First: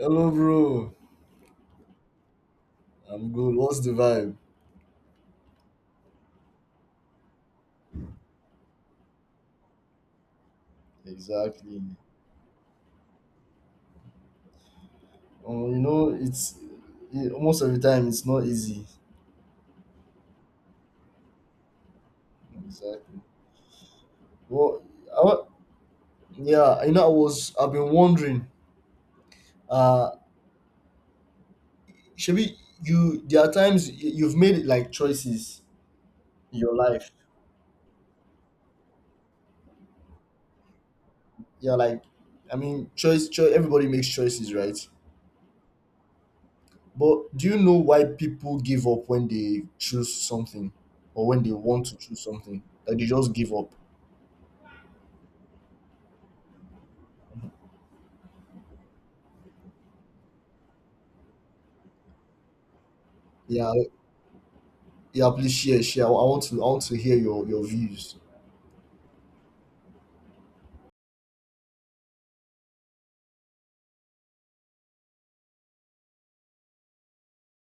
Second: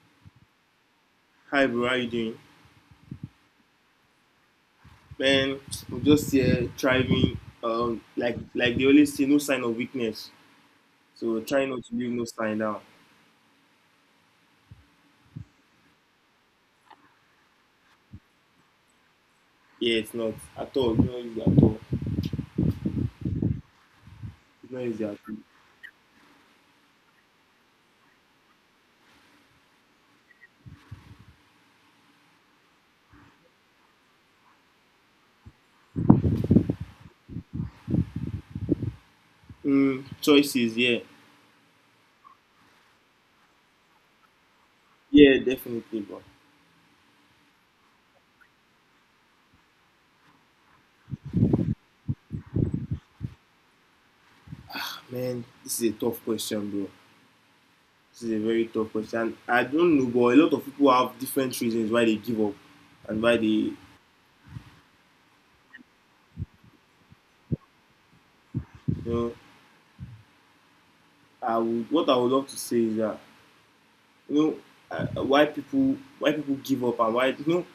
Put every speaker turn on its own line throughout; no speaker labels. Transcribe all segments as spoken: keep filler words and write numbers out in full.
Hello, bro.
Hi bro, how you doing?
I'm good. What's the vibe?
Man, I'm just here thriving. Um, like like they always say, no sign of weakness. So try
Exactly.
not to leave no sign down.
Oh, you know, it's it, most of the time it's not easy.
Yeah, it's not at all. It's not easy at all.
Exactly.
It's
Well,
not easy at
I,
all.
wa- yeah, you know, I was I've been wondering. Uh, Shabi, you there are times y- you've made like choices in your life.
Mm, choices, yeah,
Yeah, like I mean, choice, choice. Everybody makes choices, right?
yeah, definitely, bro.
But do you know why people give up when they choose something, or when they want to choose something? Like they just give up.
Man, this is a tough question, bro. This is a very tough question. I don't know, but a lot of people have different reasons why they give up and why
Yeah.
they,
Yeah, please share, share. I want to, I want to hear your your views.
you know, I would what I would love to say is that you know uh, why people why people give up, and why you know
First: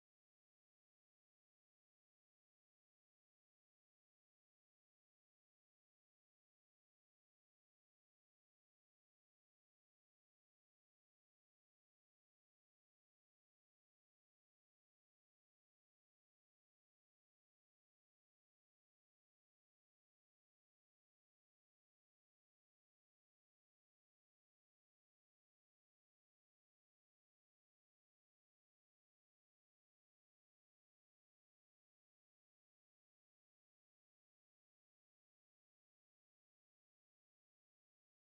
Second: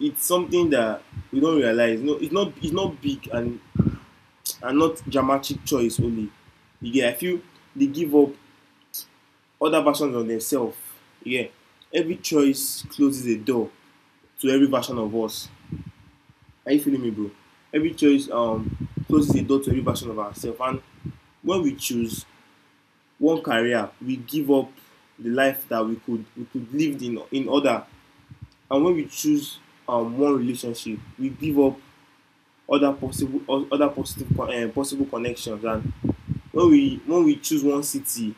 it's something that we don't realize. You know, it's not it's not big and and not dramatic choice only. You get? I feel they give up other versions of themselves. Yeah. Every choice closes a door to every version of us. Are you feeling me, bro? Every choice um closes a door to every version of ourselves. And when we choose one career, we give up the life that we could we could live in in other. And when we choose um, one relationship, we give up other possible other positive co- um, possible connections. And when we when we choose one city,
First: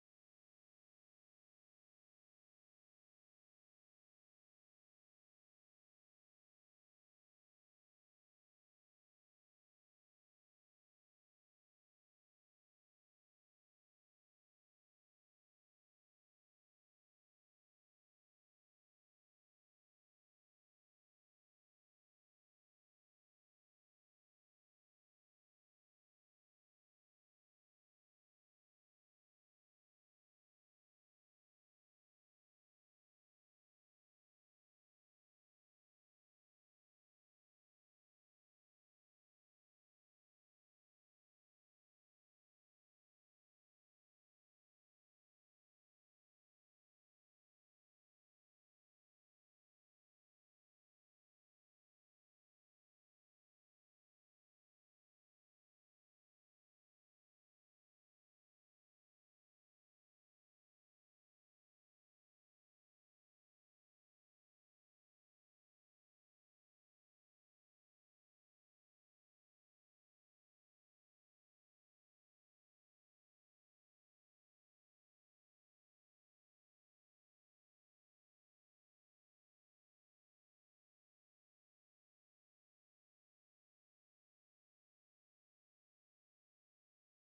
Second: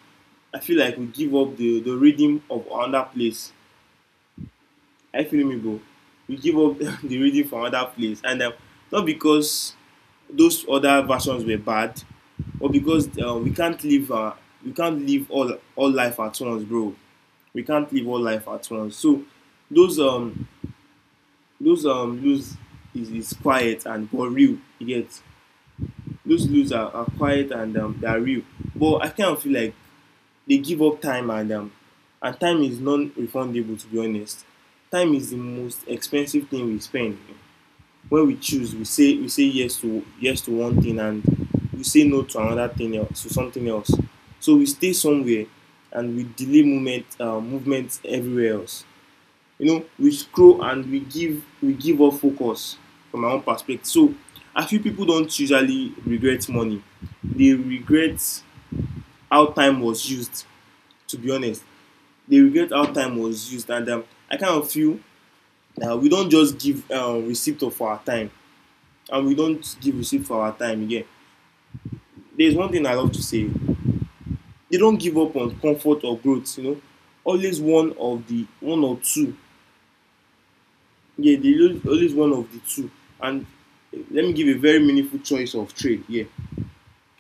I feel like we give up the the rhythm of another place. I feel me, bro. We give up the the rhythm from another place, and um, not because those other versions were bad, or because uh, we can't live uh, we can't live all all life at once, bro. We can't live all life at once. So those um Those um blues is, is quiet and but real. You get? Those lose are, are quiet and um, they are real. But I kind of feel like they give up time, and um and time is non-refundable, to be honest. Time is the most expensive thing we spend. When we choose, we say we say yes to yes to one thing, and we say no to another thing else to something else. So we stay somewhere, and we delay movement uh, movement everywhere else. You know, we scroll and we give we give up focus. From my own perspective, so I feel people don't usually regret money, they regret how time was used, to be honest. They regret how time was used. And um, I kind of feel that we don't just give um, receipt of our time, and we don't give receipt for our time again. There's one thing I love to say: they don't give up on comfort or growth, you know, always one of the one or two. Yeah, they always one of the two. And eh, let me give a very meaningful choice of trade. Yeah,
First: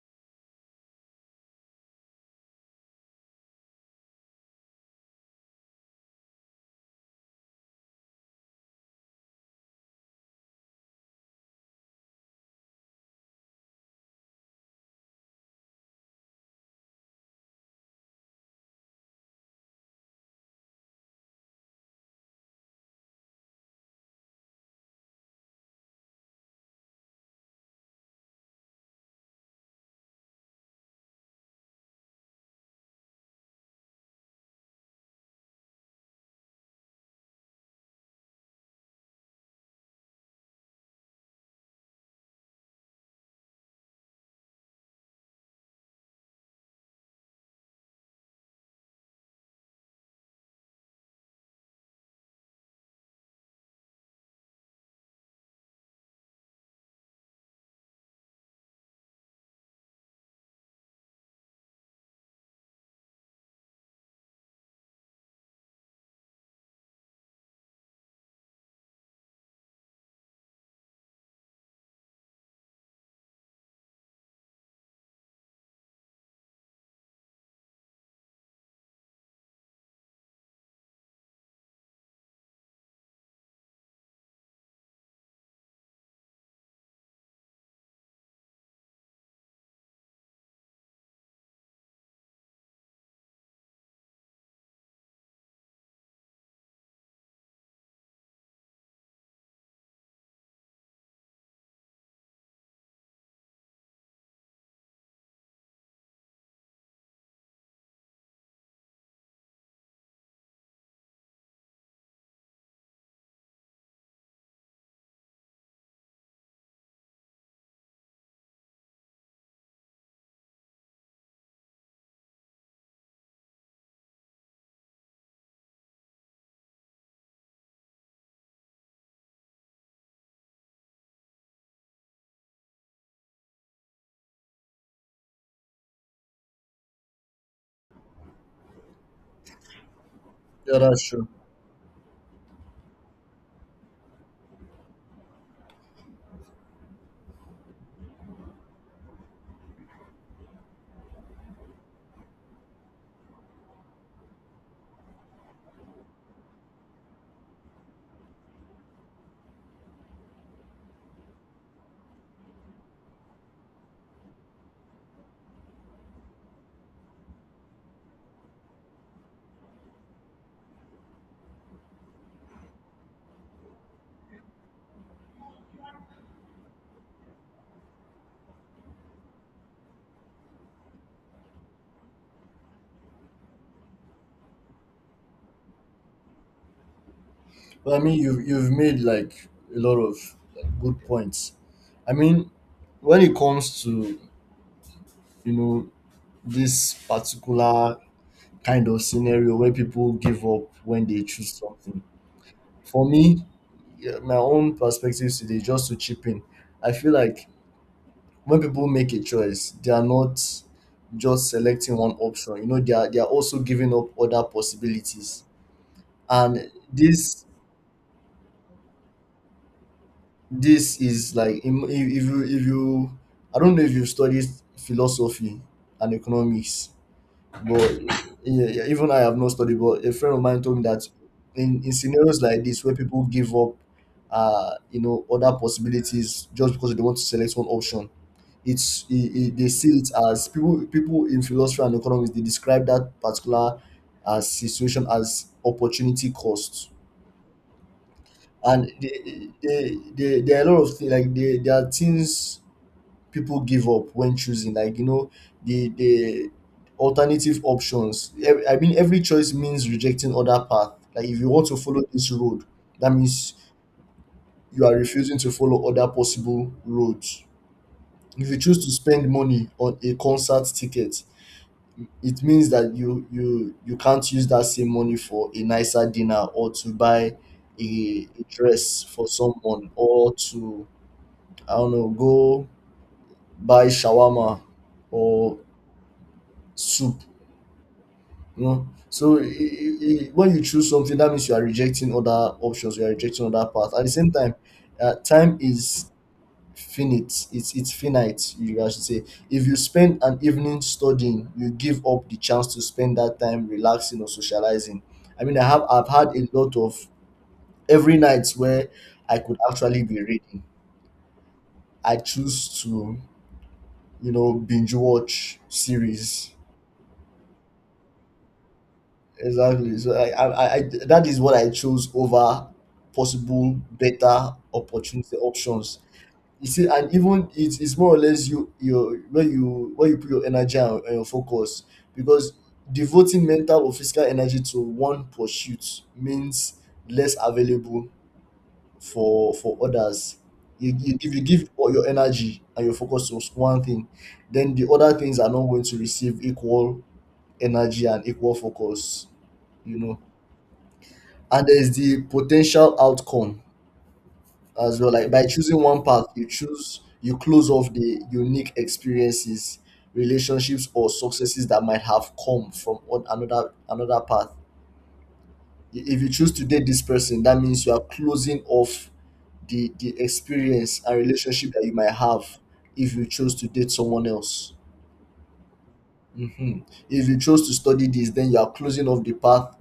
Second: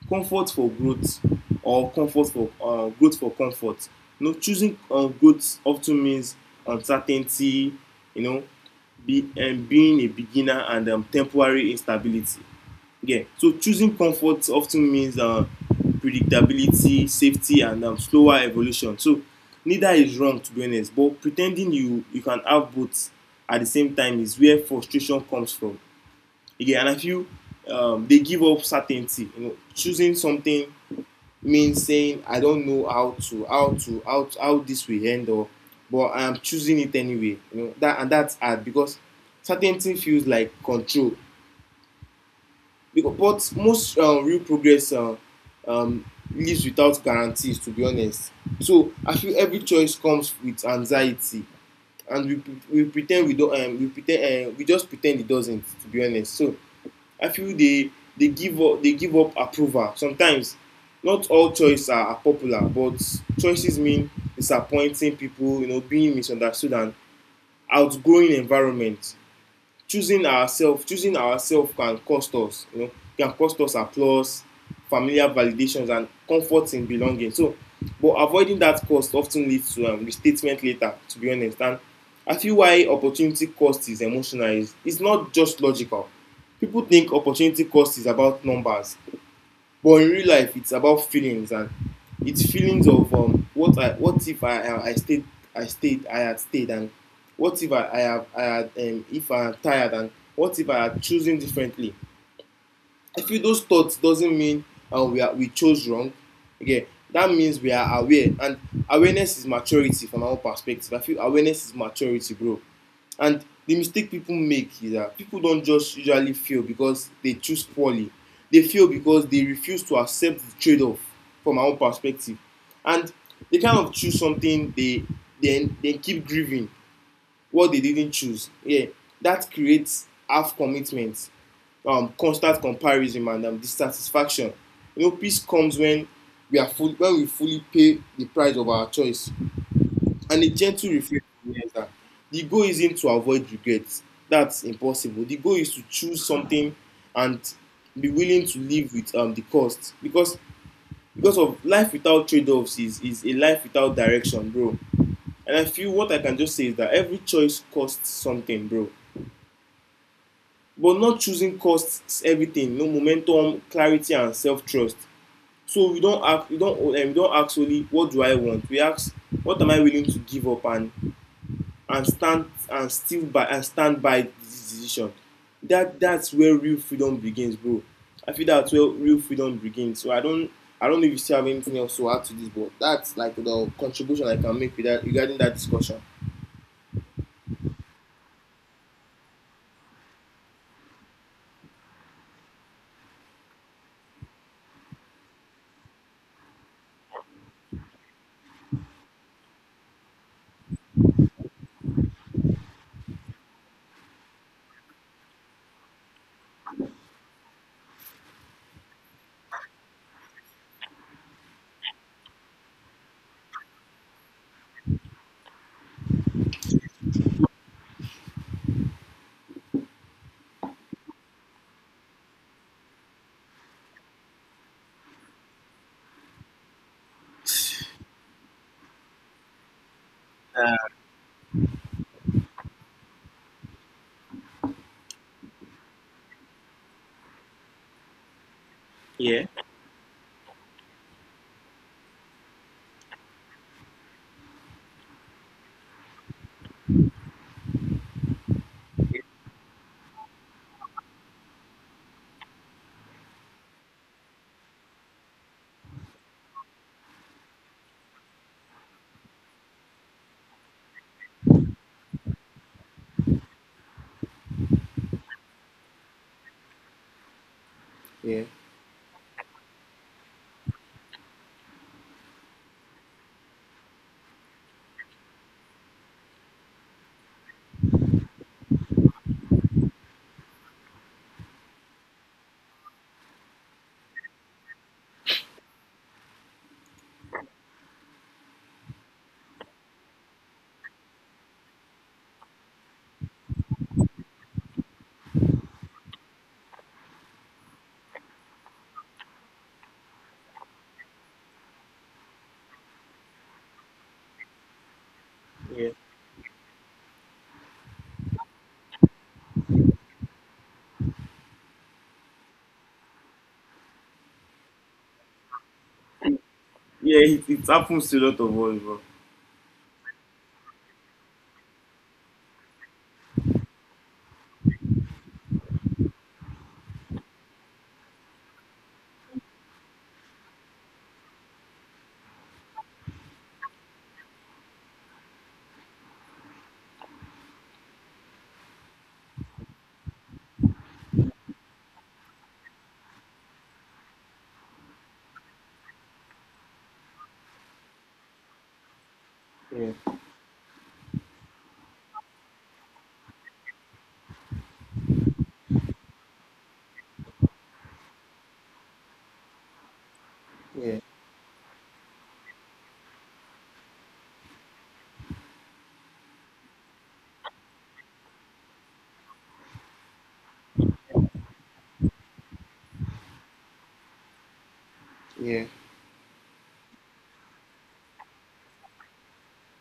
comfort for growth, or comfort for uh, growth for comfort. You know, choosing um, growth often means uncertainty. You know, be, and being a beginner and um, temporary instability. Yeah. So choosing comfort often means uh, predictability, safety, and um, slower evolution. So neither is wrong, to be honest. But pretending you you can have both at the same time is where frustration comes from. Again, and I feel um, they give up certainty. You know, choosing something means saying I don't know how to how to how to, how this will end, or but I am choosing it anyway. You know that, and that's hard because certainty feels like control, because but most um, real progress um, um, lives without guarantees, to be honest. So I feel every choice comes with anxiety, and we we pretend ten d we don um, we pretend ten um, we just pretend it doesn't, to be honest. So I feel they they give up they give up approval sometimes. Not all choices are, are popular, but choices mean disappointing people, you know, being misunderstood and outgrowing environment. Choosing ourselves choosing ourselves can cost us, you know, can cost us applause, familiar validations, and comfort in belonging. So but avoiding that cost often leads to um, restatement later, to be honest. And I feel why opportunity cost is emotional, is is not just logical. People think opportunity cost is about numbers, but in real life, it's about feelings. And it's feelings of um, what I what if I I, stayed, I stayed I had stayed, and what if I, I have I had, um, if I am tired and what if I had chosen differently. I feel those thoughts doesn't mean uh, we are we chose wrong. Okay, that means we are aware, and awareness is maturity, from our perspective. I feel awareness is maturity, bro. And the mistake people make is that people don't just usually fail because they choose poorly. They fail because they refuse to accept the trade-off, from our perspective, and they kind of choose something, they then they keep grieving what they didn't choose. Yeah, that creates half commitment, um, constant comparison, and um, dissatisfaction. You know, peace comes when we are full, when we fully pay the price of our choice. And a
Yeah,
gentle
that's
reflection
true.
is that the goal isn't to avoid regrets. That's impossible. The goal is to choose something and be willing to live with um, the cost, because because of life without trade-offs is is a life without direction, bro. And I feel what I can just say is that every choice costs something, bro, but not choosing costs everything. No momentum, clarity, and self-trust. So we don't ask, we don um, we don ask solely what do I want, we ask what am I willing to give up, and and stand and still by and stand by this decision. That that's where real freedom begins, bro. I feel that's where real freedom begins. So i don't i don't know if you still have anything else to add to this, but that's like the contribution I can make with that regarding that discussion.
But I mean, you've you've made like a lot of like good points. I mean, when it comes to, you know, this particular kind of scenario where people give up when they choose something, for me, yeah, my own perspective today, just to chip in, I feel like when people make a choice, they are not just selecting one option. You know, they are they are also giving up other possibilities. And this this is like im- if, if you if you, I don't know if you studied philosophy and economics. But yeah, yeah, even I have not studied, but a friend of mine told me that in, in scenarios like this where people give up, uh you know, other possibilities just because they want to select one option, it's it,
Yeah.
it, they see it as, people people in philosophy and economics they describe that particular uh, situation as opportunity cost. And
Yeah.
they they they there are a lot of things like, they, there are things people give up when choosing, like, you know, the the alternative options. Ev- I mean, every choice means rejecting other path. Like if you want to follow this road, that means you are refusing to follow other possible roads.
Yeah.
If you choose to spend money on a concert ticket, it means that you you you can't use that same money for a nicer dinner or to buy a, a dress for someone, or to, I don't know, go buy shawarma or soup. You know, so i- i- i- when you choose something, that means you are rejecting other options. You are rejecting other paths. At the same time, uh, time is finite. It's it's finite. You guys should say. If you spend an evening studying, you give up the chance to spend that time relaxing or socializing. I mean, I have I've had a lot of every night where I could actually be reading, I choose to, you know, binge watch series.
Yeah. It, it happens to a lot of us, bro.
Exactly. So like, I, I, I, that is what I chose over possible better opportunity options. You see, and even it's, it's more or less you your where you where you put your energy and, and your focus, because devoting mental or physical energy to one pursuit means less available for for others. You, you, if you give all your energy and your focus to one thing, then the other things are not going to receive equal energy and equal focus. You
Yeah.
know, and there's the potential outcome as well. Like by choosing one path, you choose you close off the unique experiences, relationships,
Yeah.
or successes that might have come from on another another path. I- If you choose to date this person, that means you are closing off the the experience and relationship that you might have if you choose to date someone else.
Yeah.
Hmm. If you chose to study this, then you are closing off the path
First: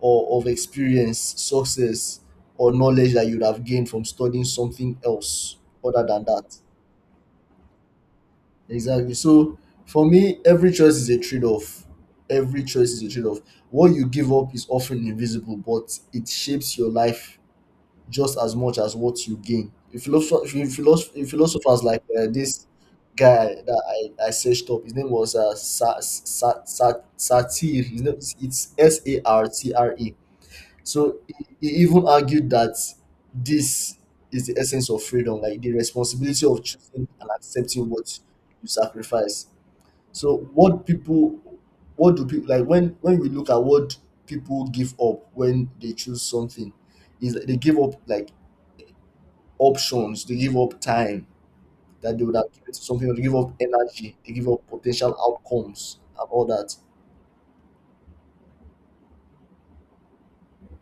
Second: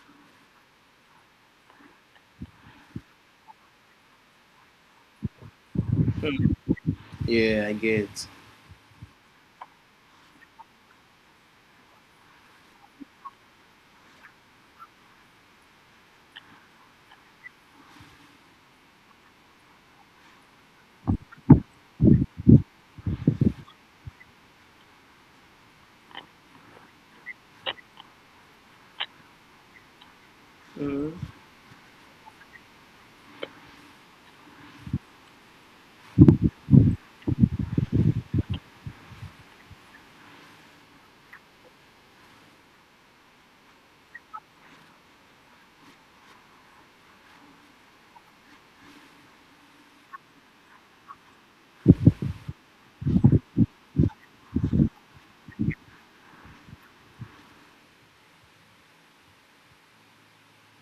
or of experience, success, or knowledge that you'd have gained from studying something else other than that.
Yeah. I get.
Exactly. So for me, every choice is a trade off. Every choice is a trade off. What you give up is often invisible, but it shapes your life just as much as what you gain. If philosophers, philosophers like, uh, this guy that I, I searched up, his name was uh, Sa- Sa- Sa- Satir. His name, is- it's S A R T R E.
Mm.
So he he even argued that this is the essence of freedom, like the responsibility of choosing and accepting what you sacrifice. So what people, what do people like, when when we look at what people give up when they choose something, is that they give up like options, they give up time that they would have given to something, or they give up energy, they give up potential outcomes and all that.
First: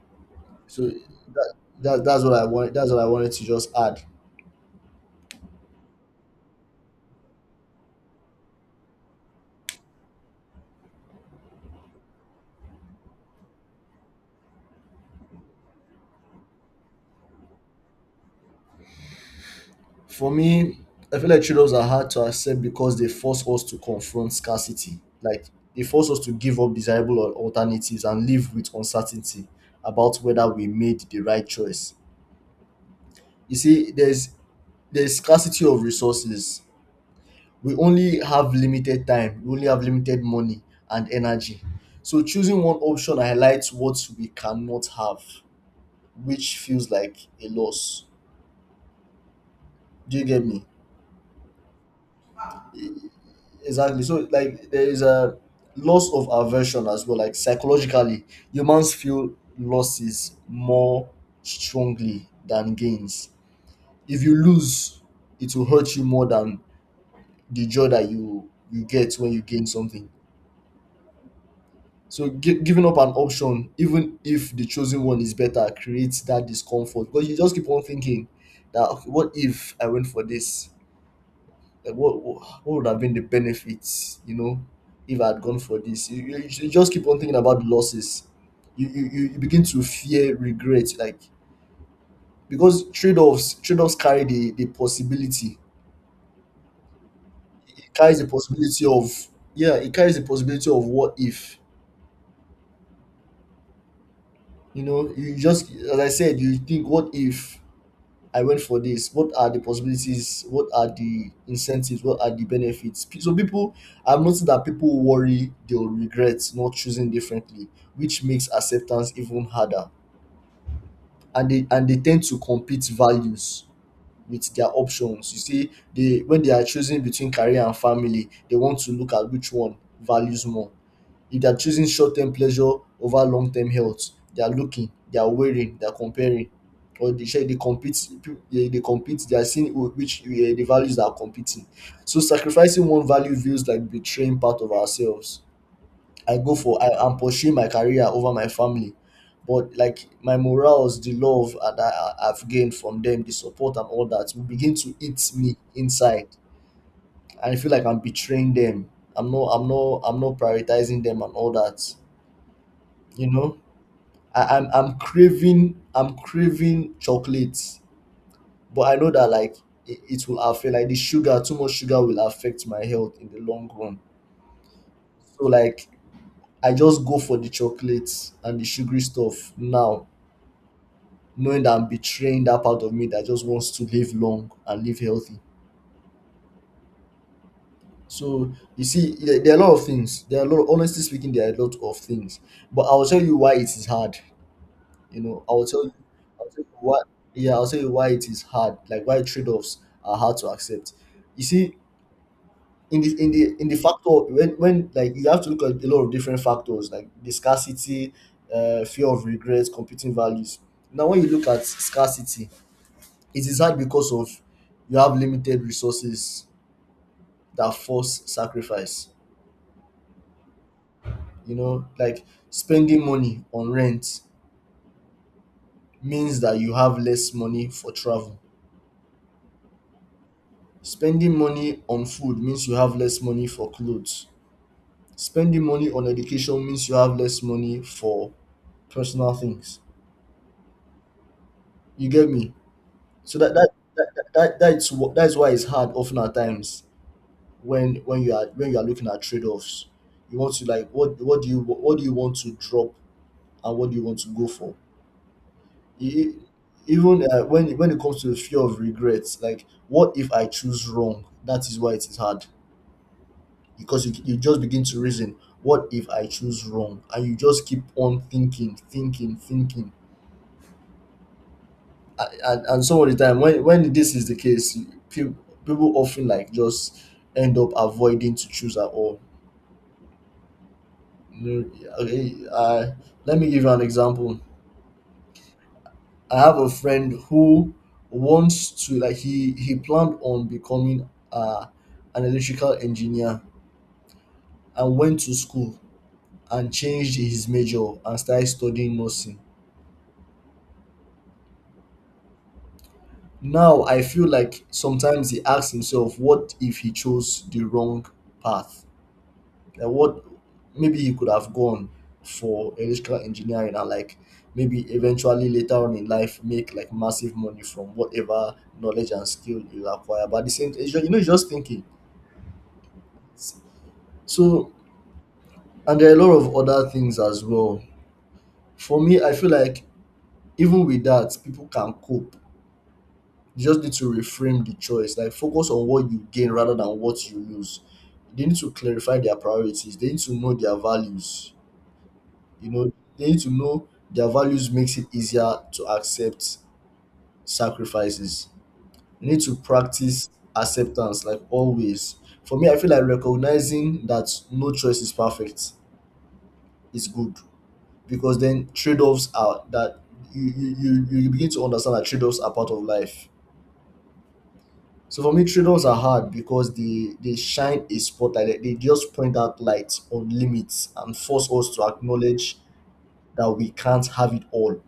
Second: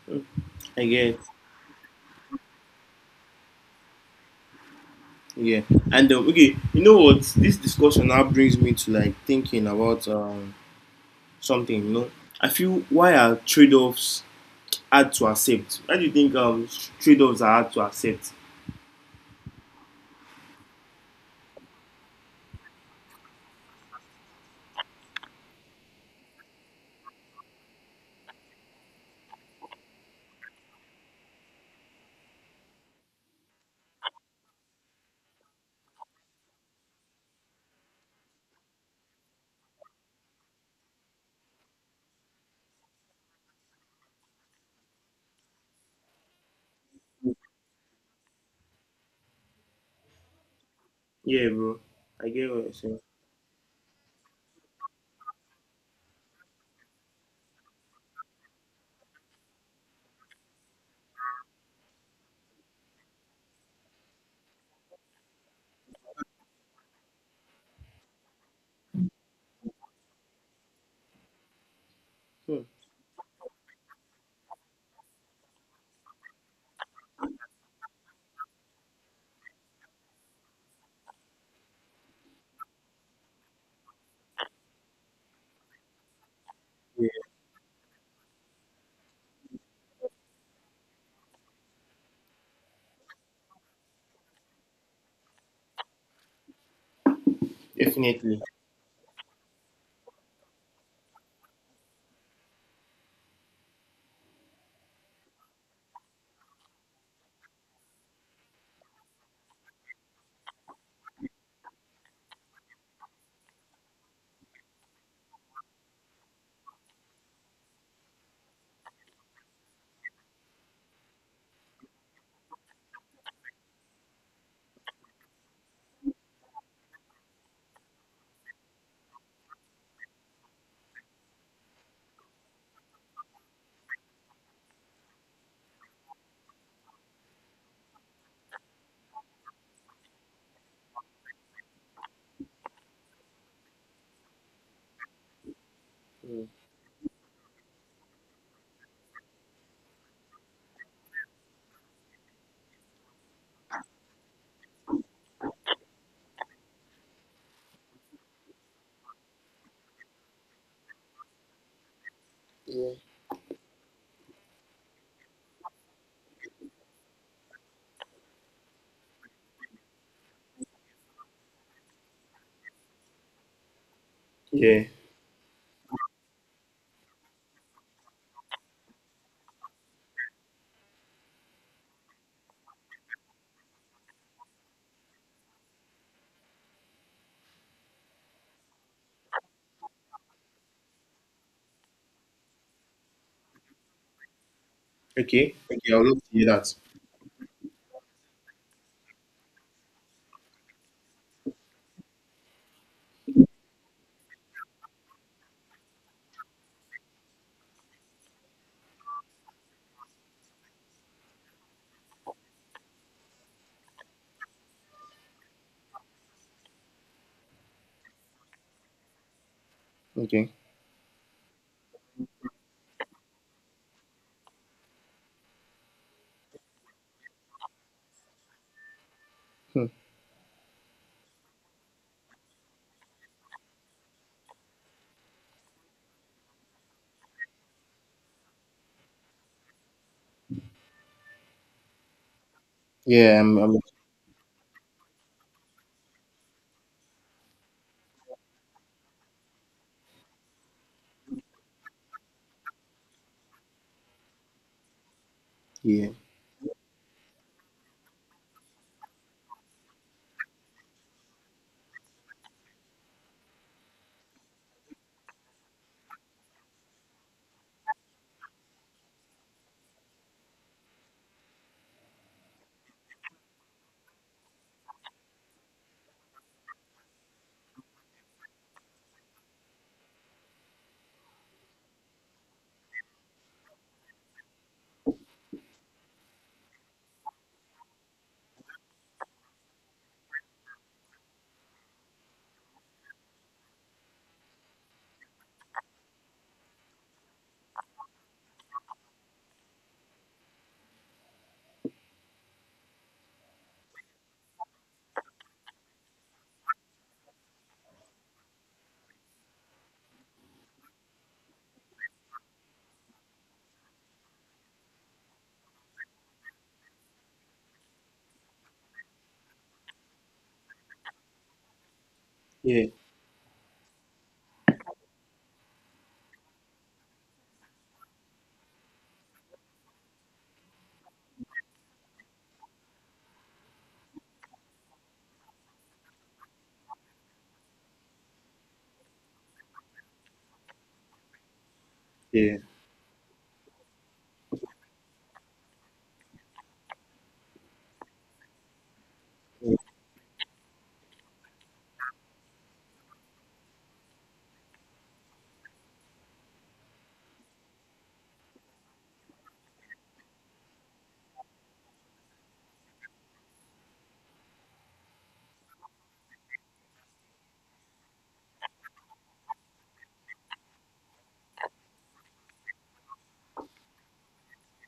Mm. I
So
get.
that, that that's what I want. That's what I wanted to just add.
Yeah. And um, okay, you know what? This discussion now brings me to like thinking about um something. You know, I feel why are trade offs hard to accept? Why do you think um trade offs are hard to accept?
For me, I feel like trade-offs are hard to accept because they force us to confront scarcity. Like they force us to give up desirable al- alternatives and live with uncertainty about whether we made the right choice. You see, there's there's scarcity of resources. We only have limited time, we only have limited money and energy. So choosing one option highlights what we cannot have, which feels like a loss. Do you get me?
Yeah, bro. I get what you're saying.
Exactly. So like there is a loss of aversion as well. Like psychologically humans feel losses more strongly than gains. If you lose, it will hurt you more than the joy that you you get when you gain something. So gi-
Mm.
giving up an option, even if the chosen one is better, creates that discomfort, because you just keep on thinking that, "Okay, what if I went for this? Like what, what what would have been the benefits, you know, if I had gone for this?" You, you, you just keep
Yeah,
on thinking about the losses. You, you, you you begin to fear regret. Like, because trade offs trade offs carry the, the possibility. It carries the
definitely.
possibility of, yeah, it carries the possibility of what if. You know, you, just as I said, you think what if I went for this. What are the possibilities? What are the incentives? What are the benefits? P- So people, I've noticed that people worry they'll regret not choosing differently, which makes acceptance even harder. And they and they tend to compete values with their options. You see, they when they are choosing between career and family, they want to look at which one values more. If they're choosing short-term pleasure over long-term health, they are looking, they are weighing, they are comparing, or they shey they compete. They they compete. They are seeing who which, eh, the values that are competing. So sacrificing one value feels like betraying part of ourselves. I
Mm.
go for I am pursuing my career over my family, but like my morals, the love that I, I've gained from them, the support and all that, will begin to eat me inside. I feel like I'm betraying them. I'm not. I'm not. I'm not prioritizing them and all that.
Yeah.
You know, I, I'm I'm craving, I'm craving chocolates, but I know that like it, it will affect, like the sugar, too much sugar will affect my health in the long run.
Yeah.
So like I just go for the chocolates and the sugary stuff now, knowing that I'm betraying that part of me that just wants to live long and live healthy. So you see, there, there are a lot of things. There are a lot. Honestly speaking, there are a lot of things. But I'll tell you why it is hard. You know, I
Okay.
will tell you,
Okay. I would love to hear
I'll tell you
that.
why. Yeah, I'll tell you why it is hard. Like why trade-offs are hard to accept. You see, in the in the in the factor, when when like you have to look at a lot of different factors like the scarcity, uh, fear of regret, competing values. Now, when you look at scarcity, it is hard because of, you have limited resources that force sacrifice.
Okay.
You know, like spending money on rent means that you have less money for travel.
Hmm.
Spending money on food means you have less money for clothes. Spending money on education means you have less money for personal things. You get me? So
Yeah.
that
I'm,
that
I'm.
that, that, that that's what, that's why it's hard often at times when when you are when you are looking at trade offs. You want to like, what, what do you what do you want to drop, and what do you want to go for? E-
Yeah.
e, Even uh, when when it comes to the fear of regrets, like what if I choose wrong? That is why it is hard. Because you, you just begin to reason, what if I choose wrong? And you just keep on thinking thinking thinking and, and, and some of the time when when this is the case, people, people often like just end up avoiding to choose at all. You know, okay, uh, let me give you an example. I have a friend who wants to like he he planned on becoming uh, an electrical engineer and went to school and changed his major and started studying nursing. Now I feel like sometimes he asks himself, what if he chose the wrong path? Like what, maybe he could have gone for electrical engineering and like maybe eventually later on in life make like massive money from whatever knowledge and skill you acquire. But at the same time, you know, you're just thinking.
Yeah.
So, and there are a lot of other things as well. For me, I feel like even with that, people can cope. You just need to reframe the choice, like focus on what you gain rather than what you lose. They need to clarify their priorities, they need to know their values,
Yeah.
you know. They need to know their values makes it easier to accept sacrifices. You need to practice acceptance, like always. For me, I feel like recognizing that no choice is perfect is good, because then trade-offs are that, you you, you you begin to understand that trade-offs are part of life. So for me, trade-offs are hard because they they shine a spotlight. They they just point out lights on limits and force us to acknowledge that we can't have it all.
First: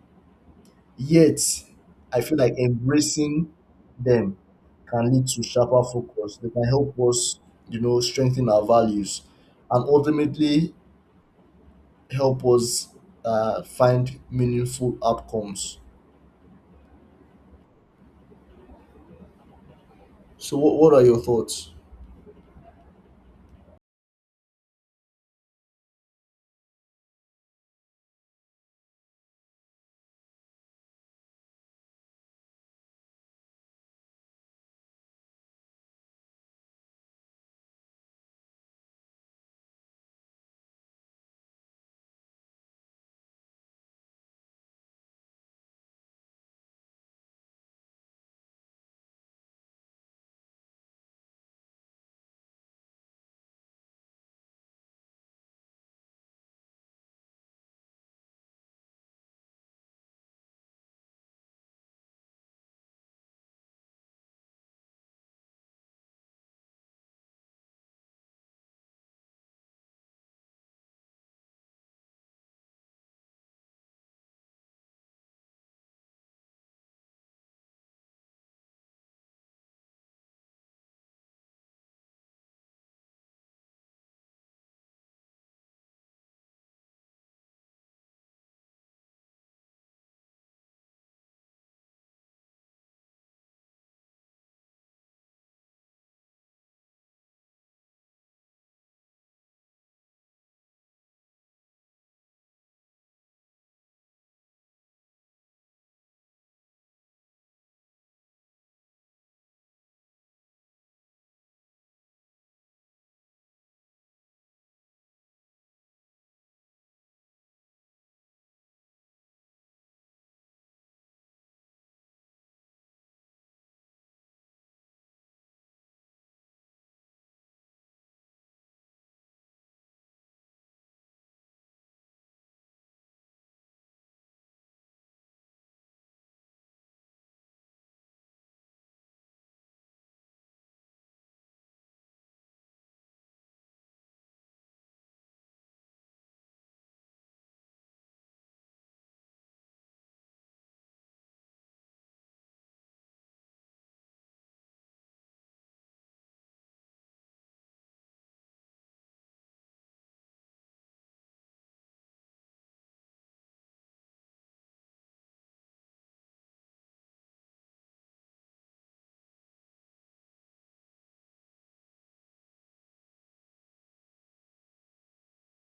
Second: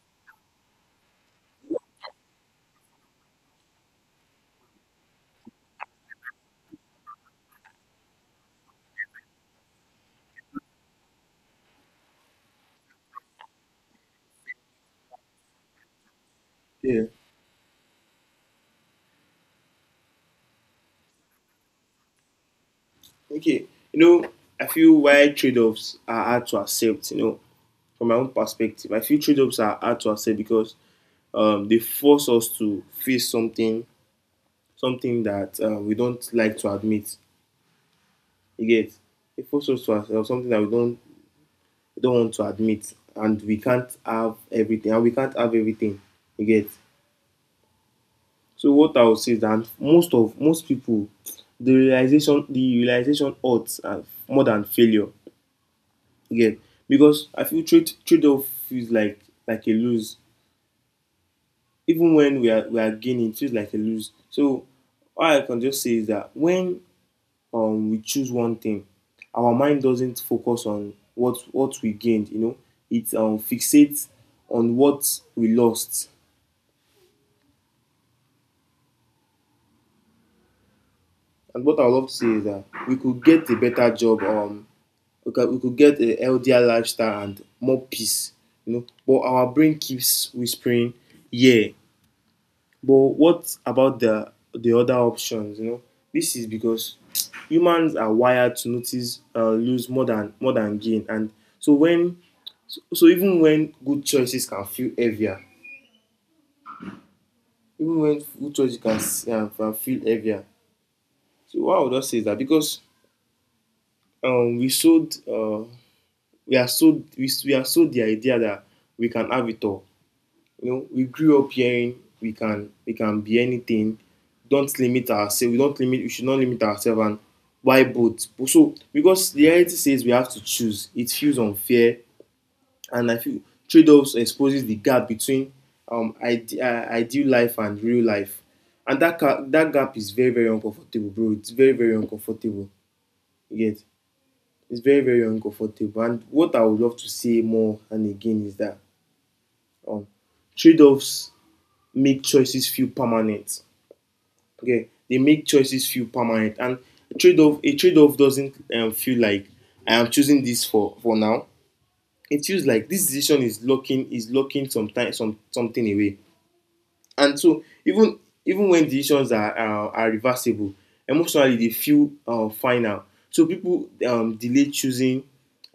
Yet, I feel like embracing them can lead to sharper focus. They can help us, you know, strengthen our values, and ultimately help us uh, find meaningful outcomes.
Yeah.
So what, what are your thoughts?
Okay, you know, I feel why trade offs are hard to accept, you know, from my own perspective. I feel trade offs are hard to accept because um, they force us to face something, something that uh, we don't like to admit. You get? They force us to accept something that we don't, we don't want to admit, and we can't have everything, and we can't have everything. You get? So what I would say is that most of most people, the realization, the realization hurts uh, more than failure. Yeah, because I feel trade trade off feels like like a lose. Even when we are we are gaining, it feels like a lose. So all I can just say is that when um we choose one thing, our mind doesn't focus on what what we gained. You know, it um fixates on what we lost. And what I would love to say is that we could get a better job. Um, we could, we could get a healthier lifestyle and more peace. You know, but our brain keeps whispering, "Yeah, but what about the the other options?" You know, this is because humans are wired to notice uh, lose more than more than gain. And so when so even when good choices can feel heavier, even when good choices can uh, feel heavier. So why I would just say is that because um, we sold uh, we are sold we, we are sold the idea that we can have it all. You know, we grew up hearing we can we can be anything. Don't limit ourselves. We don't limit. We should not limit ourselves. And why both? So because the reality says we have to choose. It feels unfair, and I feel trade-offs exposes the gap between um ide- uh, ideal life and real life, and that ca- that gap is very very uncomfortable, bro. It's very very uncomfortable. You get? It's very very uncomfortable. And what I would love to say more and again is that um trade-offs make choices feel permanent. Okay, they make choices feel permanent. And a trade-off a trade-off doesn't um, feel like I am choosing this for for now. It feels like this decision is locking is locking some time some something away. And so even even when decisions are are, are reversible, emotionally they feel uh, final. So people um, delay choosing,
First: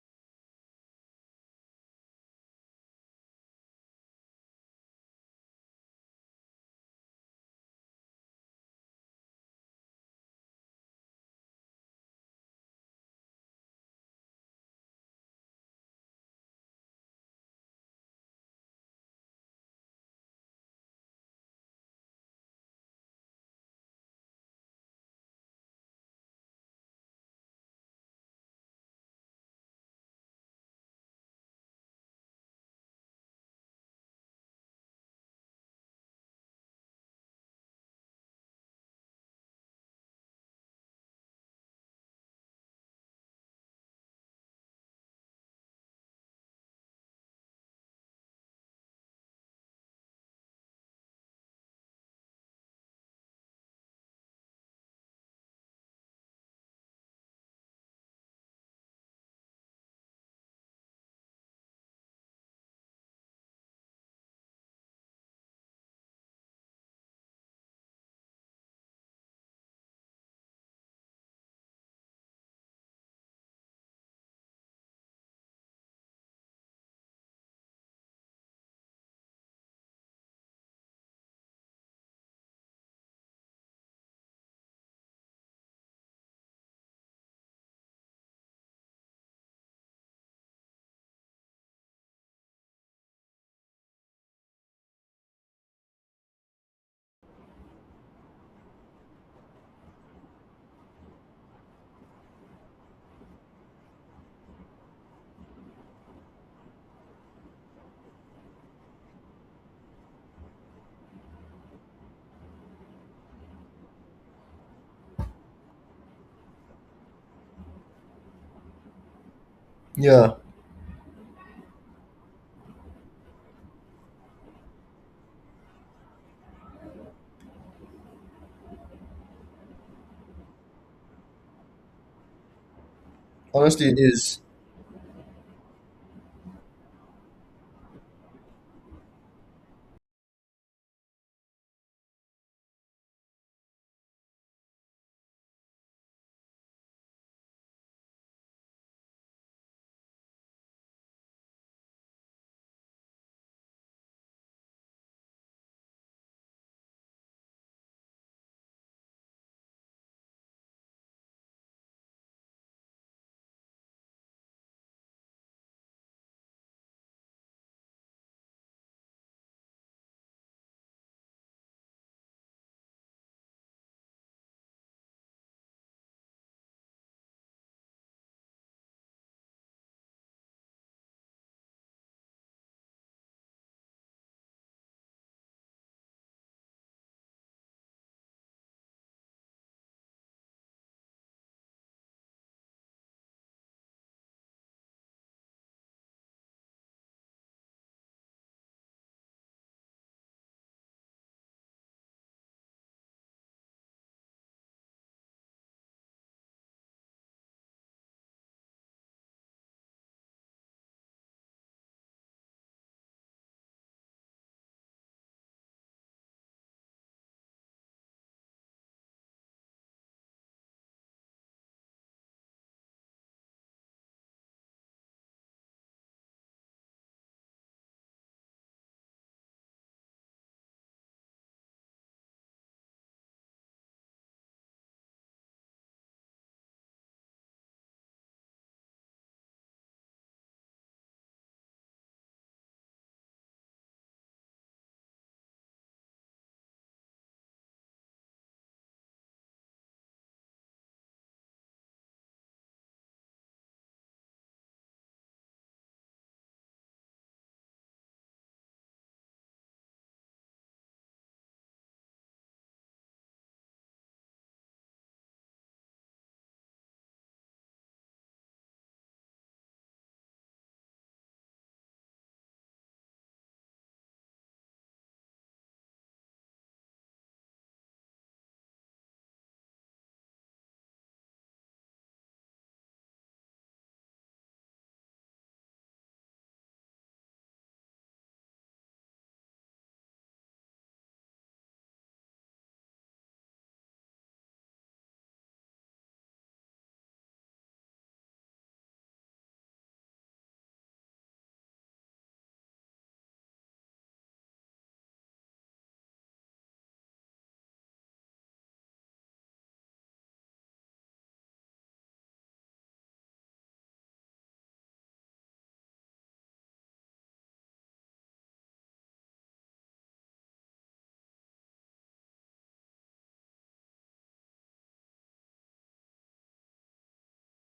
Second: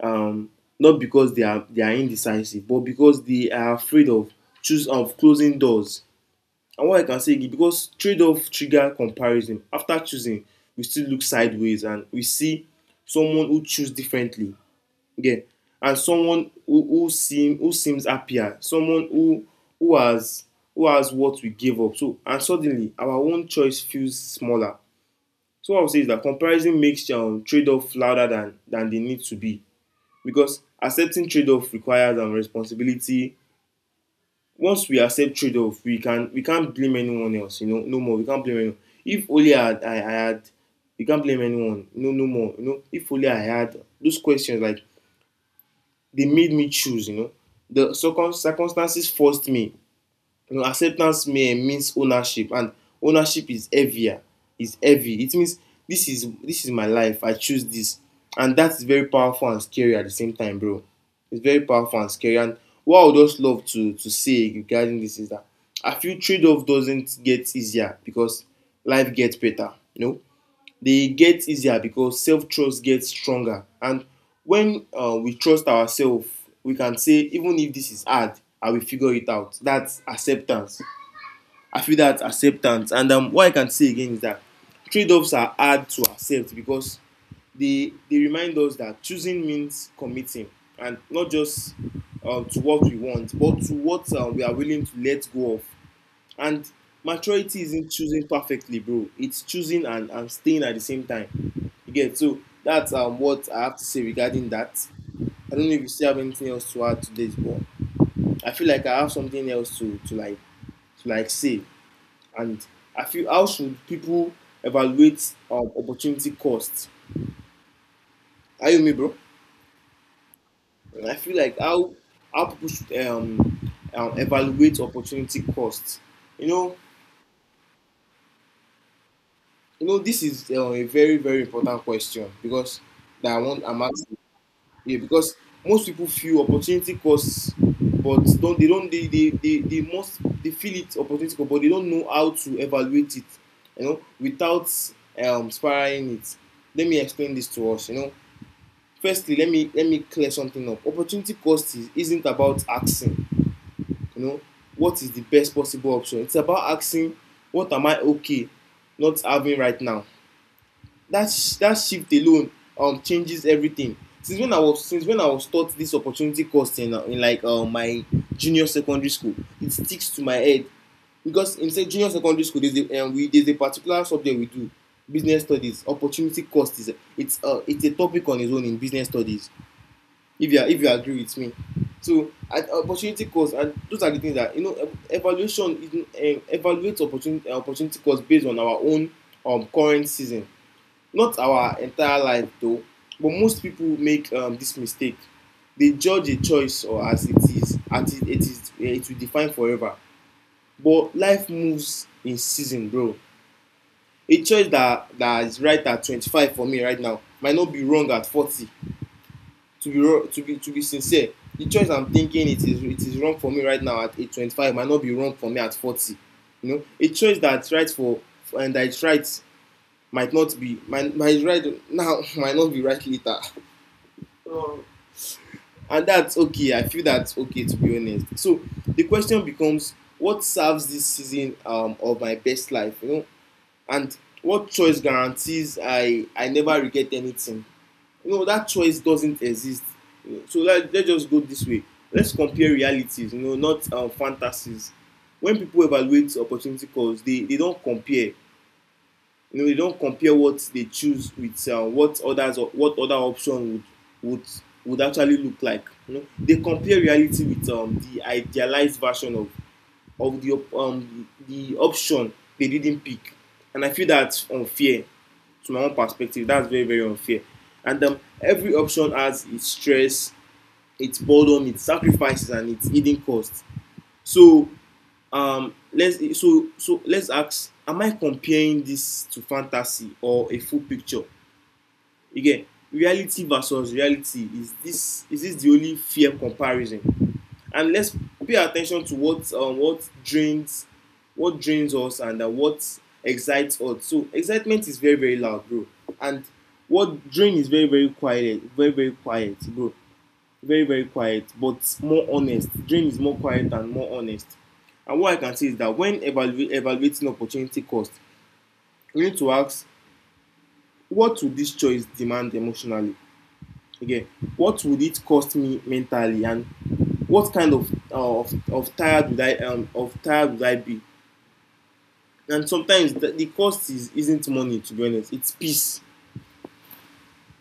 um, not because they are they are indecisive, but because they are afraid of choose of closing doors. And what I can say is because trade-off trigger comparison. After choosing, we still look sideways and we see someone who choose differently. Yeah. And someone who, who seem who seems happier, someone who who has who has what we gave up. So and suddenly our own choice feels smaller. So what I would say is that comparison makes um, trade-off louder than than they need to be, because accepting trade-off requires um, responsibility. Once we accept trade-off, we can we can't blame anyone else, you know, no more. We can't blame anyone if only i had i, I had. We can't blame anyone, no no more, you know. If only I had those questions, like they made me choose, you know, the circum- circumstances forced me, you know. Acceptance me- eh, means ownership, and ownership is heavier. Is heavy. It means this is this is my life. I choose this, and that's very powerful and scary at the same time, bro. It's very powerful and scary. And what I would just love to to say regarding this is that I feel trade off doesn't get easier because life gets better. You know, they get easier because self trust gets stronger. And when uh, we trust ourselves, we can say, even if this is hard, I will figure it out. That's acceptance. I feel that's acceptance. And um, what I can say again is that trade offs are hard to accept because they, they remind us that choosing means committing, and not just uh, to what we want, but to what uh, we are willing to let go of. And maturity isn't choosing perfectly, bro. It's choosing and, and staying at the same time. You get? So that's um what I have to say regarding that. I don't know if you still have anything else to add to this, but I feel like I have something else to, to like to like say. And I feel, how should people evaluate um, opportunity costs? Are you me, bro?
Yeah,
And I feel like how how people should um, um evaluate opportunity costs. You know, you know, this is uh, a very, very important question because that I want I'm
honestly, it
asking.
is.
Yeah, because most people feel opportunity costs, but don't they don't they they they, they must they feel it, opportunity cost, but they don't know how to evaluate it. You know, without um spiraling it. Let me explain this to us. You know, firstly, let me let me clear something up. Opportunity cost is, isn't about asking, you know, what is the best possible option? It's about asking, what am I okay not having right now? That that shift alone um changes everything. Since when I was since when i was taught this opportunity cost in, uh, in like uh, my junior secondary school, it sticks to my head, because in say junior secondary school there's a um, we there's a particular subject we do, business studies. Opportunity cost is a, it's uh, it's a topic on its own in business studies, if you are, if you agree with me. So at opportunity cost, and those are the things that, you know, evaluation is, um, evaluate opportunity opportunity cost based on our own um, current season, not our entire life though, but most people make um, this mistake. They judge a choice or as it is, as it, it is, eh, it will define forever. But life moves in season, bro. A choice that that is right at twenty-five for me right now might not be wrong at forty. To be to be to be sincere, the choice I'm thinking it is it is wrong for me right now at eh, twenty-five might not be wrong for me at forty. You know, a choice that's right for and that is right might not be might, might right now might not be right later. And that's okay. I feel that's okay, to be honest. So the question becomes, what serves this season um, of my best life, you know, and what choice guarantees i i never regret anything? You know, that choice doesn't exist. You know, so let, let's just go this way. Let's compare realities, you know, not um, fantasies. When people evaluate opportunity cost, they they don't compare. You know, they don't compare what they choose with uh, what others, or what other option would would would actually look like. You know, they compare reality with um, the idealized version of of the um, the option they didn't pick, and I feel that's unfair, to my own perspective. That's very, very unfair. And um, every option has its stress, its boredom, its sacrifices, and its hidden costs. So um let's, so so let's ask, am I comparing this to fantasy or a full picture? Again, reality versus reality, is this, is this the only fair comparison? And let's pay attention to what, um, what drains what drains us, and uh, what excites us. So excitement is very, very loud, bro. And what drain is very, very quiet, very, very quiet, bro. Very, very quiet, but more honest. Dream is more quiet and more honest. And what I can say is that when evaluate evaluating opportunity cost, we need to ask, what would this choice demand emotionally? Again, what would it cost me mentally, and what kind of uh, of, of tired would i um, of tired would I be? And sometimes the, the cost is isn't money, to be honest. It's peace.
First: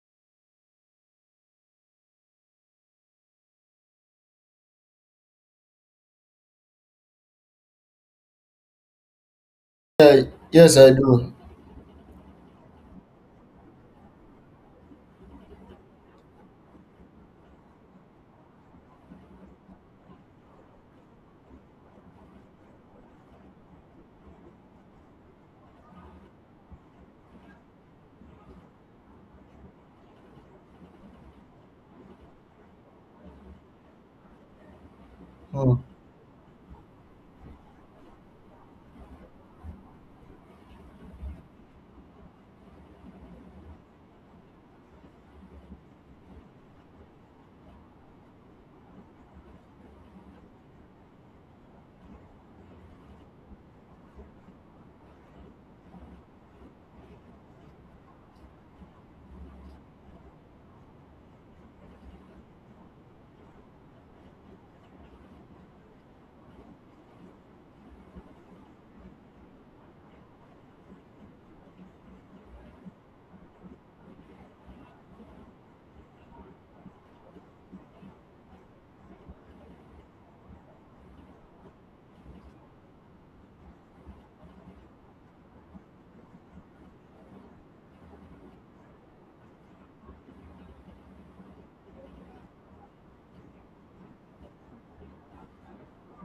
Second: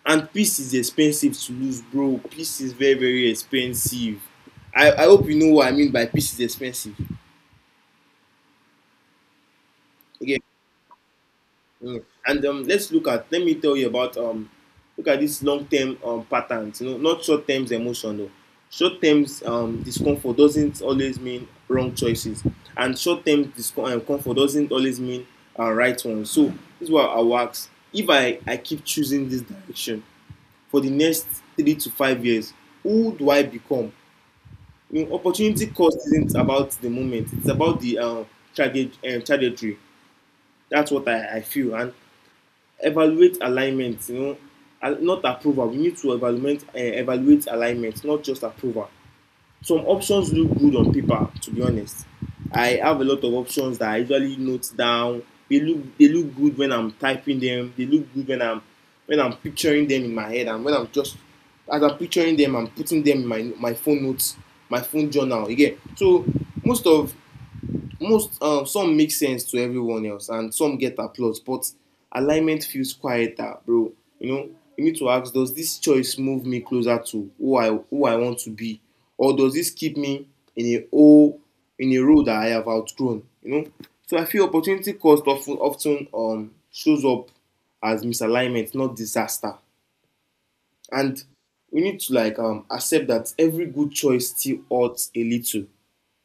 And peace is expensive to lose, bro. Peace is very, very expensive. I i hope you know what I mean by peace is expensive.
Yeah,
Okay.
yes, I do.
Mm. And um, let's look at. Let me tell you about um, look at these long-term um, patterns. You know, not short-term emotion. No, short-term um, discomfort doesn't always mean wrong choices, and short-term discomfort doesn't always mean uh, right ones. So this is what I will ask. If I I keep choosing this direction for the next three to five years, who do I become? You know, opportunity
Hmm.
cost isn't about the moment. It's about the um, traje- um, trajectory. That's what I, I feel. And evaluate alignment, you know, al- not approval. We need to evaluate uh, evaluate alignment, not just approval. Some options look good on paper, to be honest. I have a lot of options that I usually note down. They look they look good when I'm typing them, they look good when I'm when i'm picturing them in my head, and when I'm just, as I'm picturing them, I'm putting them in my my phone notes, my phone journal again. So most of most um, some make sense to everyone else and some get applause, but alignment feels quieter, bro. You know, you need to ask, does this choice move me closer to who i who I want to be, or does this keep me in a hole, in a role that I have outgrown, you know? So I feel opportunity cost often of um, shows up as misalignment, not disaster. And we need to like um, accept that every good choice still hurts a little.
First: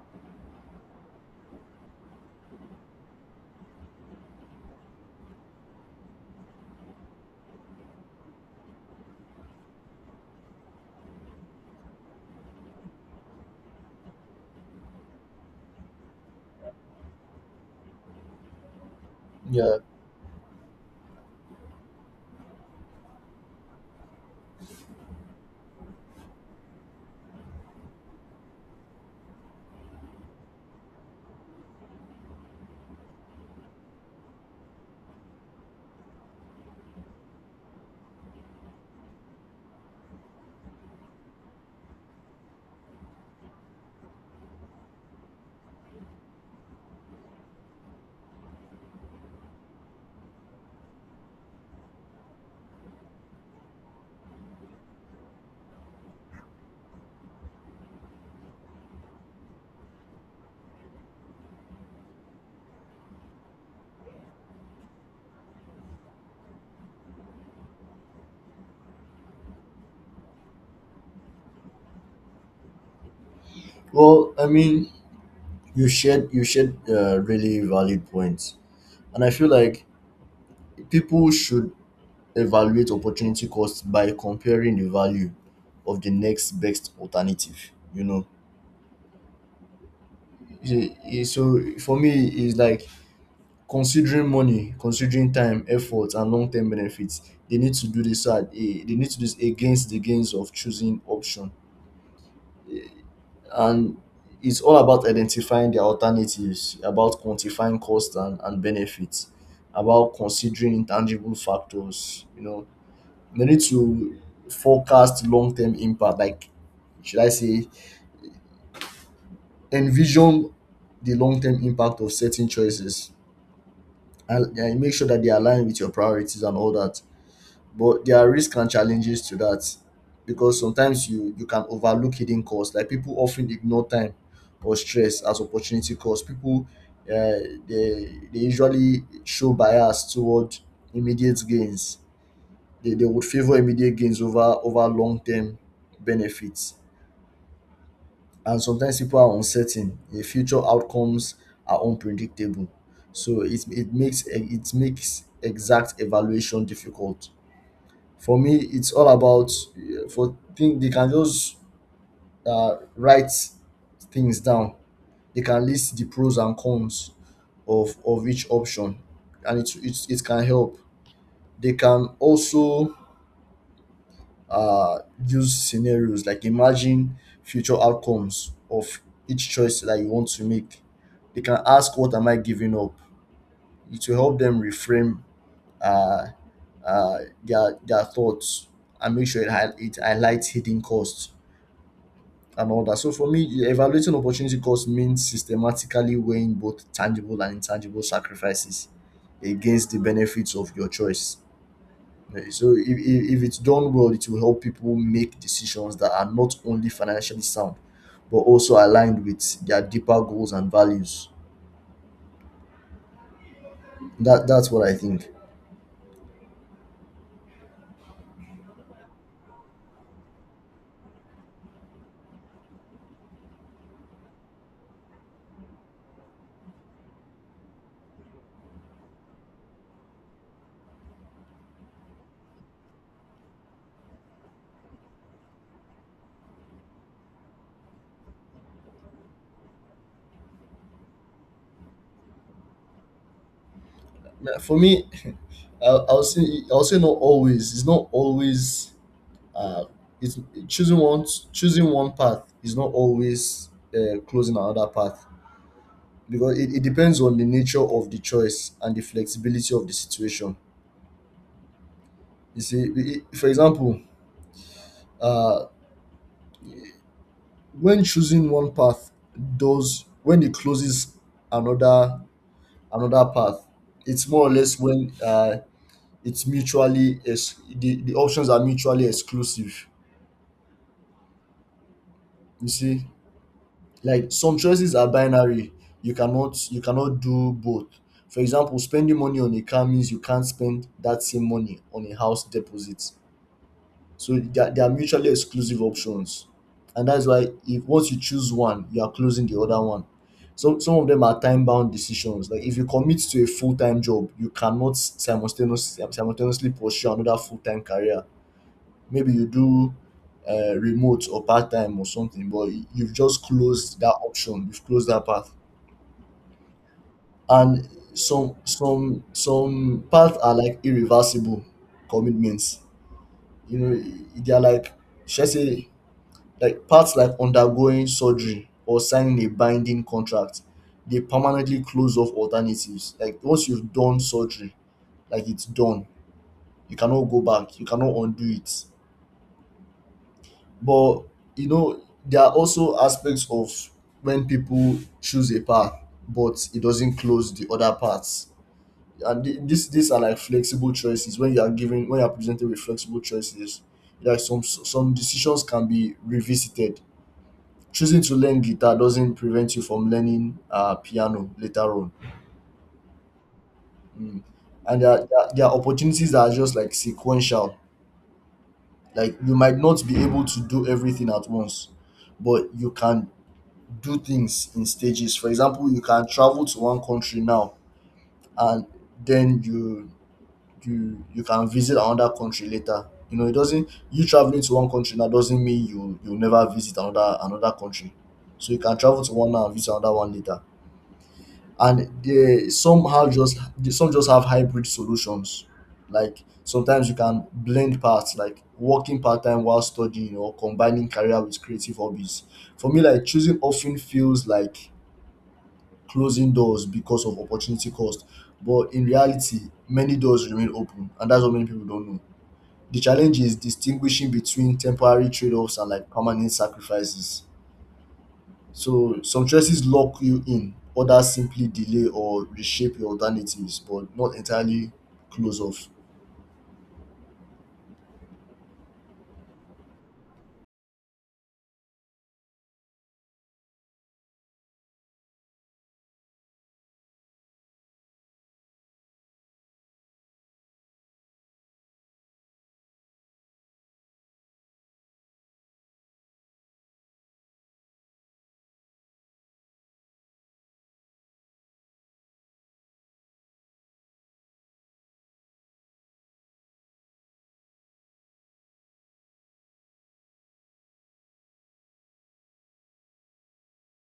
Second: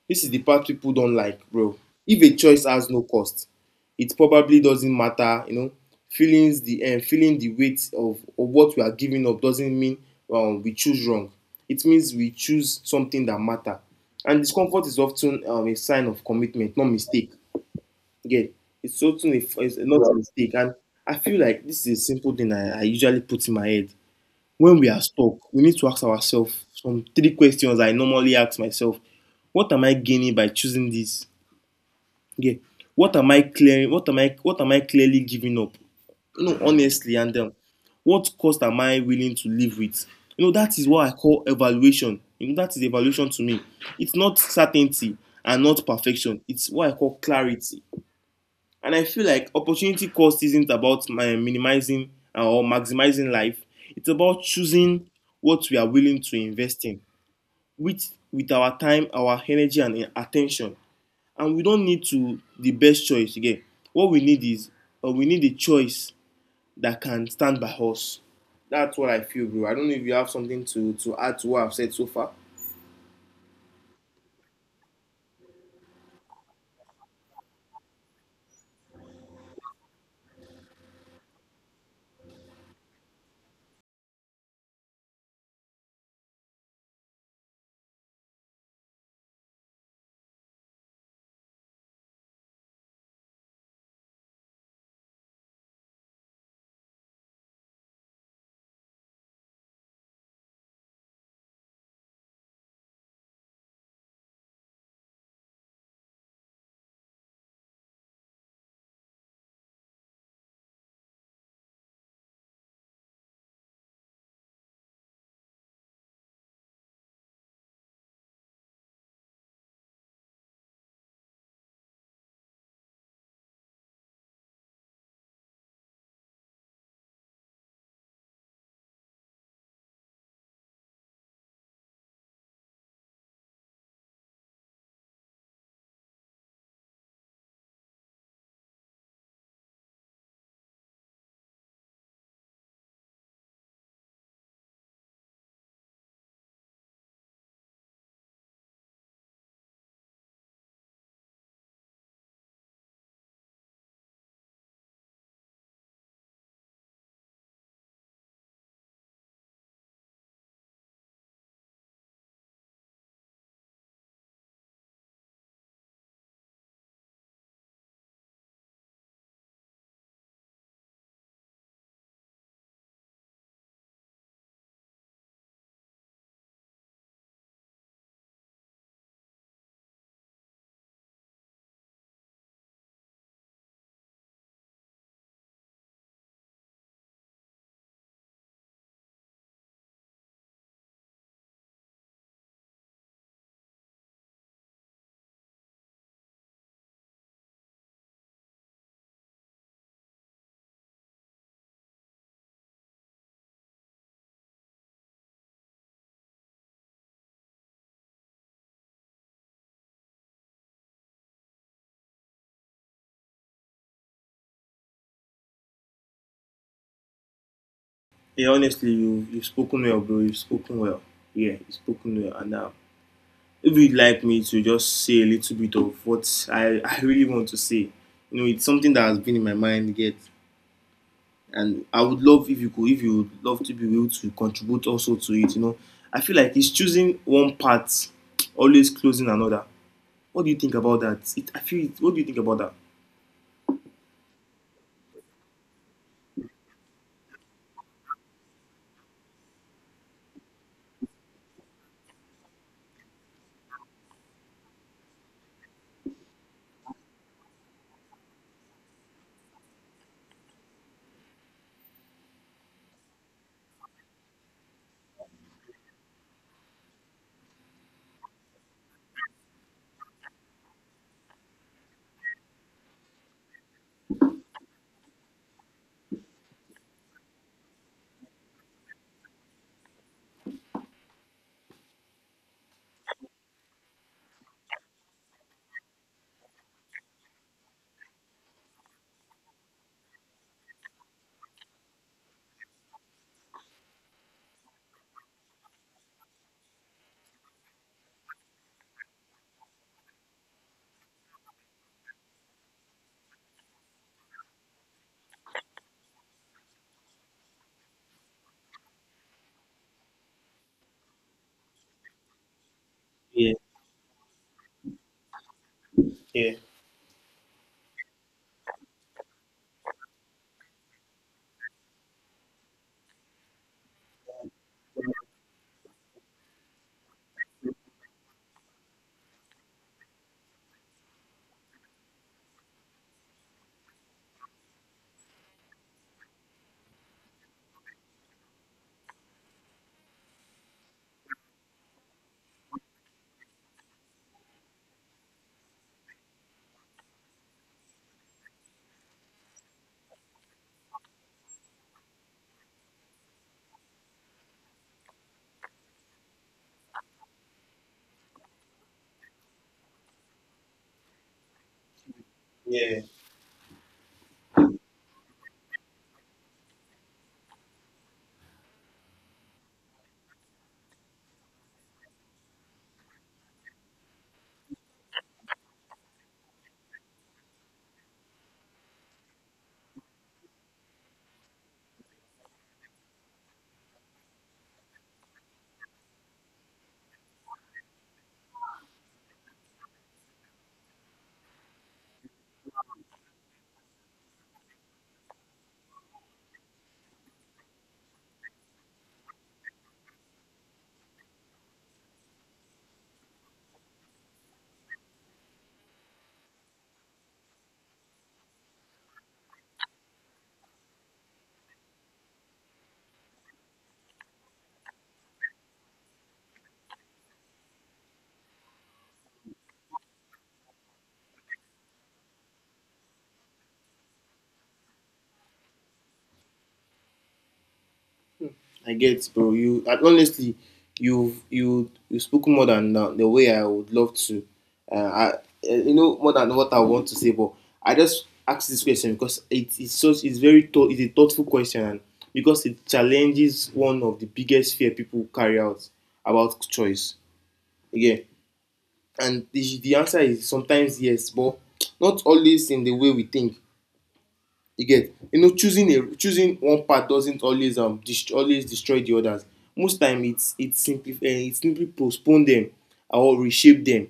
This is the part people don't like, bro. If a choice has no cost, it probably doesn't matter, you know. Feelings the um, feeling the weight of, of what we are giving up doesn't mean um, we choose wrong. It means we choose something that matter. And discomfort is often um, a sign of commitment, not mistake. Again, it's often a,
Yeah.
it's not a mistake. And I feel like this is a simple thing I, I usually put in my head. When we are stuck, we need to ask ourselves some three questions I normally ask myself. What am I gaining by choosing this? Yeah. What am I clearing? What am I what am I clearly giving up? You know, honestly, and um, what cost am I willing to live with? You know, that is what I call evaluation. You know, that is evaluation to me. It's not certainty and not perfection. It's what I call clarity. And I feel like opportunity cost isn't about my minimizing uh, or maximizing life. It's about choosing what we are willing to invest in with with our time, our energy, and uh, attention. And we don't need to the best choice again. What we need is uh, we need a choice that can stand by us. That's what I feel, bro. I don't know if you have something to to add to what I've said so far.
Well, I mean, you shared you shared uh, really valid points, and I feel like people should evaluate opportunity cost by comparing the value of the next best alternative. You know, you see, so for me, it's like considering money, considering time, effort, and long term benefits. They need to do this. At, eh, they need to do this against the gains of choosing option, and it's all about identifying the alternatives, about quantifying cost and, and benefits, about considering intangible factors, you know. They need to forecast long-term impact, like, should I say, envision the long-term impact of certain choices, and, and make sure that they align with your priorities and all that. But there are risks and challenges to that, because sometimes you you can overlook hidden costs, like people often ignore time or stress as opportunity cost. People, uh, they they usually show bias toward immediate gains. They, they would favor immediate gains over over long-term benefits. And sometimes people are uncertain, the future outcomes are unpredictable, so it, it makes it makes exact evaluation difficult. For me, it's all about uh, for thing, they can just uh, write things down. They can list the pros and cons of of each option, and it it, it can help. They can also uh, use scenarios like imagine future outcomes of each choice that you want to make. They can ask, "What am I giving up?" It will help them reframe uh, uh, their their thoughts and make sure it, hi- it highlights hidden costs and all that. So for me, e- evaluating opportunity cost means systematically weighing both tangible and intangible sacrifices against the benefits of your choice. Eh, so if, if, if it's done well, it will help people make decisions that are not only financially sound, but also aligned with their deeper goals and values. That that's what I think.
Yeah, honestly, you you've spoken well, bro. You've spoken well. Yeah, you've spoken well, and uh, if you'd like me to just say a little bit of what I, I really want to say, you know, it's something that has been in my mind yet. And I would love if you could, if you would love to be able to contribute also to it, you know. I feel like it's choosing one part, always closing another. What do you think about that? It, I feel, what do you think about that?
Yeah, for me, i I'll say, I'll say not always. It's not always uh, it's choosing one choosing one path is not always uh, closing another path, because it, it depends on the nature of the choice and the flexibility of the situation. You see, i- i- for example, uh, when choosing one path does, when it closes another another path, it's more or less when uh, it's mutually ex- the, the options are mutually exclusive. You see, like some choices are binary. you cannot you cannot do both. For example, spending money on a car means you can't spend that same money on a house deposit. So they are, they are mutually exclusive options, and that's why, if once you choose one, you are closing the other one. So some of them are time bound decisions. Like if you commit to a full-time job, you cannot simultaneously simultaneously pursue another full-time career. Maybe you do uh, remote or part-time or something, but y- you've just
Yeah,
closed that option, you've closed that path.
yeah,
And some some some paths are like irreversible commitments, you know. They are like, should I say, like paths like undergoing surgery or signing a binding contract. They permanently close off alternatives. Like once you've done surgery, like it's done, you cannot go back, you cannot undo it. But you know, there are also aspects of when people choose a path, but it doesn't close the other paths. And thi- this these are like flexible choices. When you are given, when you are presented with flexible choices, like some some decisions can be revisited. Choosing to learn guitar doesn't prevent you from learning uh, piano later on.
yeah.
Mm. And there are, there are there are opportunities that are just like sequential. Like you might not be able to do everything at once, but you can do things in stages. For example, you can travel to one country now, and then you you you can visit another country later. You know, it doesn't, you traveling to one country now doesn't mean you you'll never visit another another country. So you can travel to one now and visit another one later. And they somehow just they- some just have hybrid solutions. Like sometimes you can blend parts, like working part-time while studying, or combining career with creative hobbies. For me, like choosing often feels like closing doors because of opportunity cost. But in reality, many doors remain open, and that's what many people don't know. The challenge is distinguishing between temporary trade-offs and like permanent sacrifices. So some choices lock you in, others simply delay or reshape your alternatives, but not entirely close off.
I get, bro. You and honestly, you you you spoke more than uh, the way I would love to. Uh, I, uh, you know, more than what I want to say, but I just ask this question because it is such it's very thought it's a thoughtful question, and because it challenges one of the biggest fear people carry out about choice. Again, and the, the answer is sometimes yes, but not always in the way we think. You get? You know, choosing a choosing one part doesn't always um dest- always destroy the others. Most time it's it simply uh, it simply postpone them or reshape them.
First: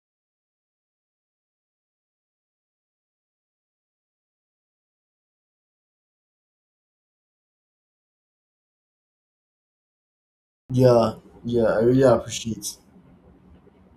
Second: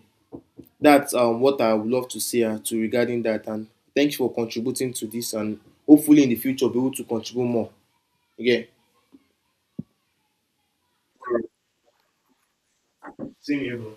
That's um what I would love to say uh, to regarding that. And thank you for contributing to this. And hopefully in the future be able to contribute more. Okay.
Yeah, yeah, I really appreciate
Same here, bro.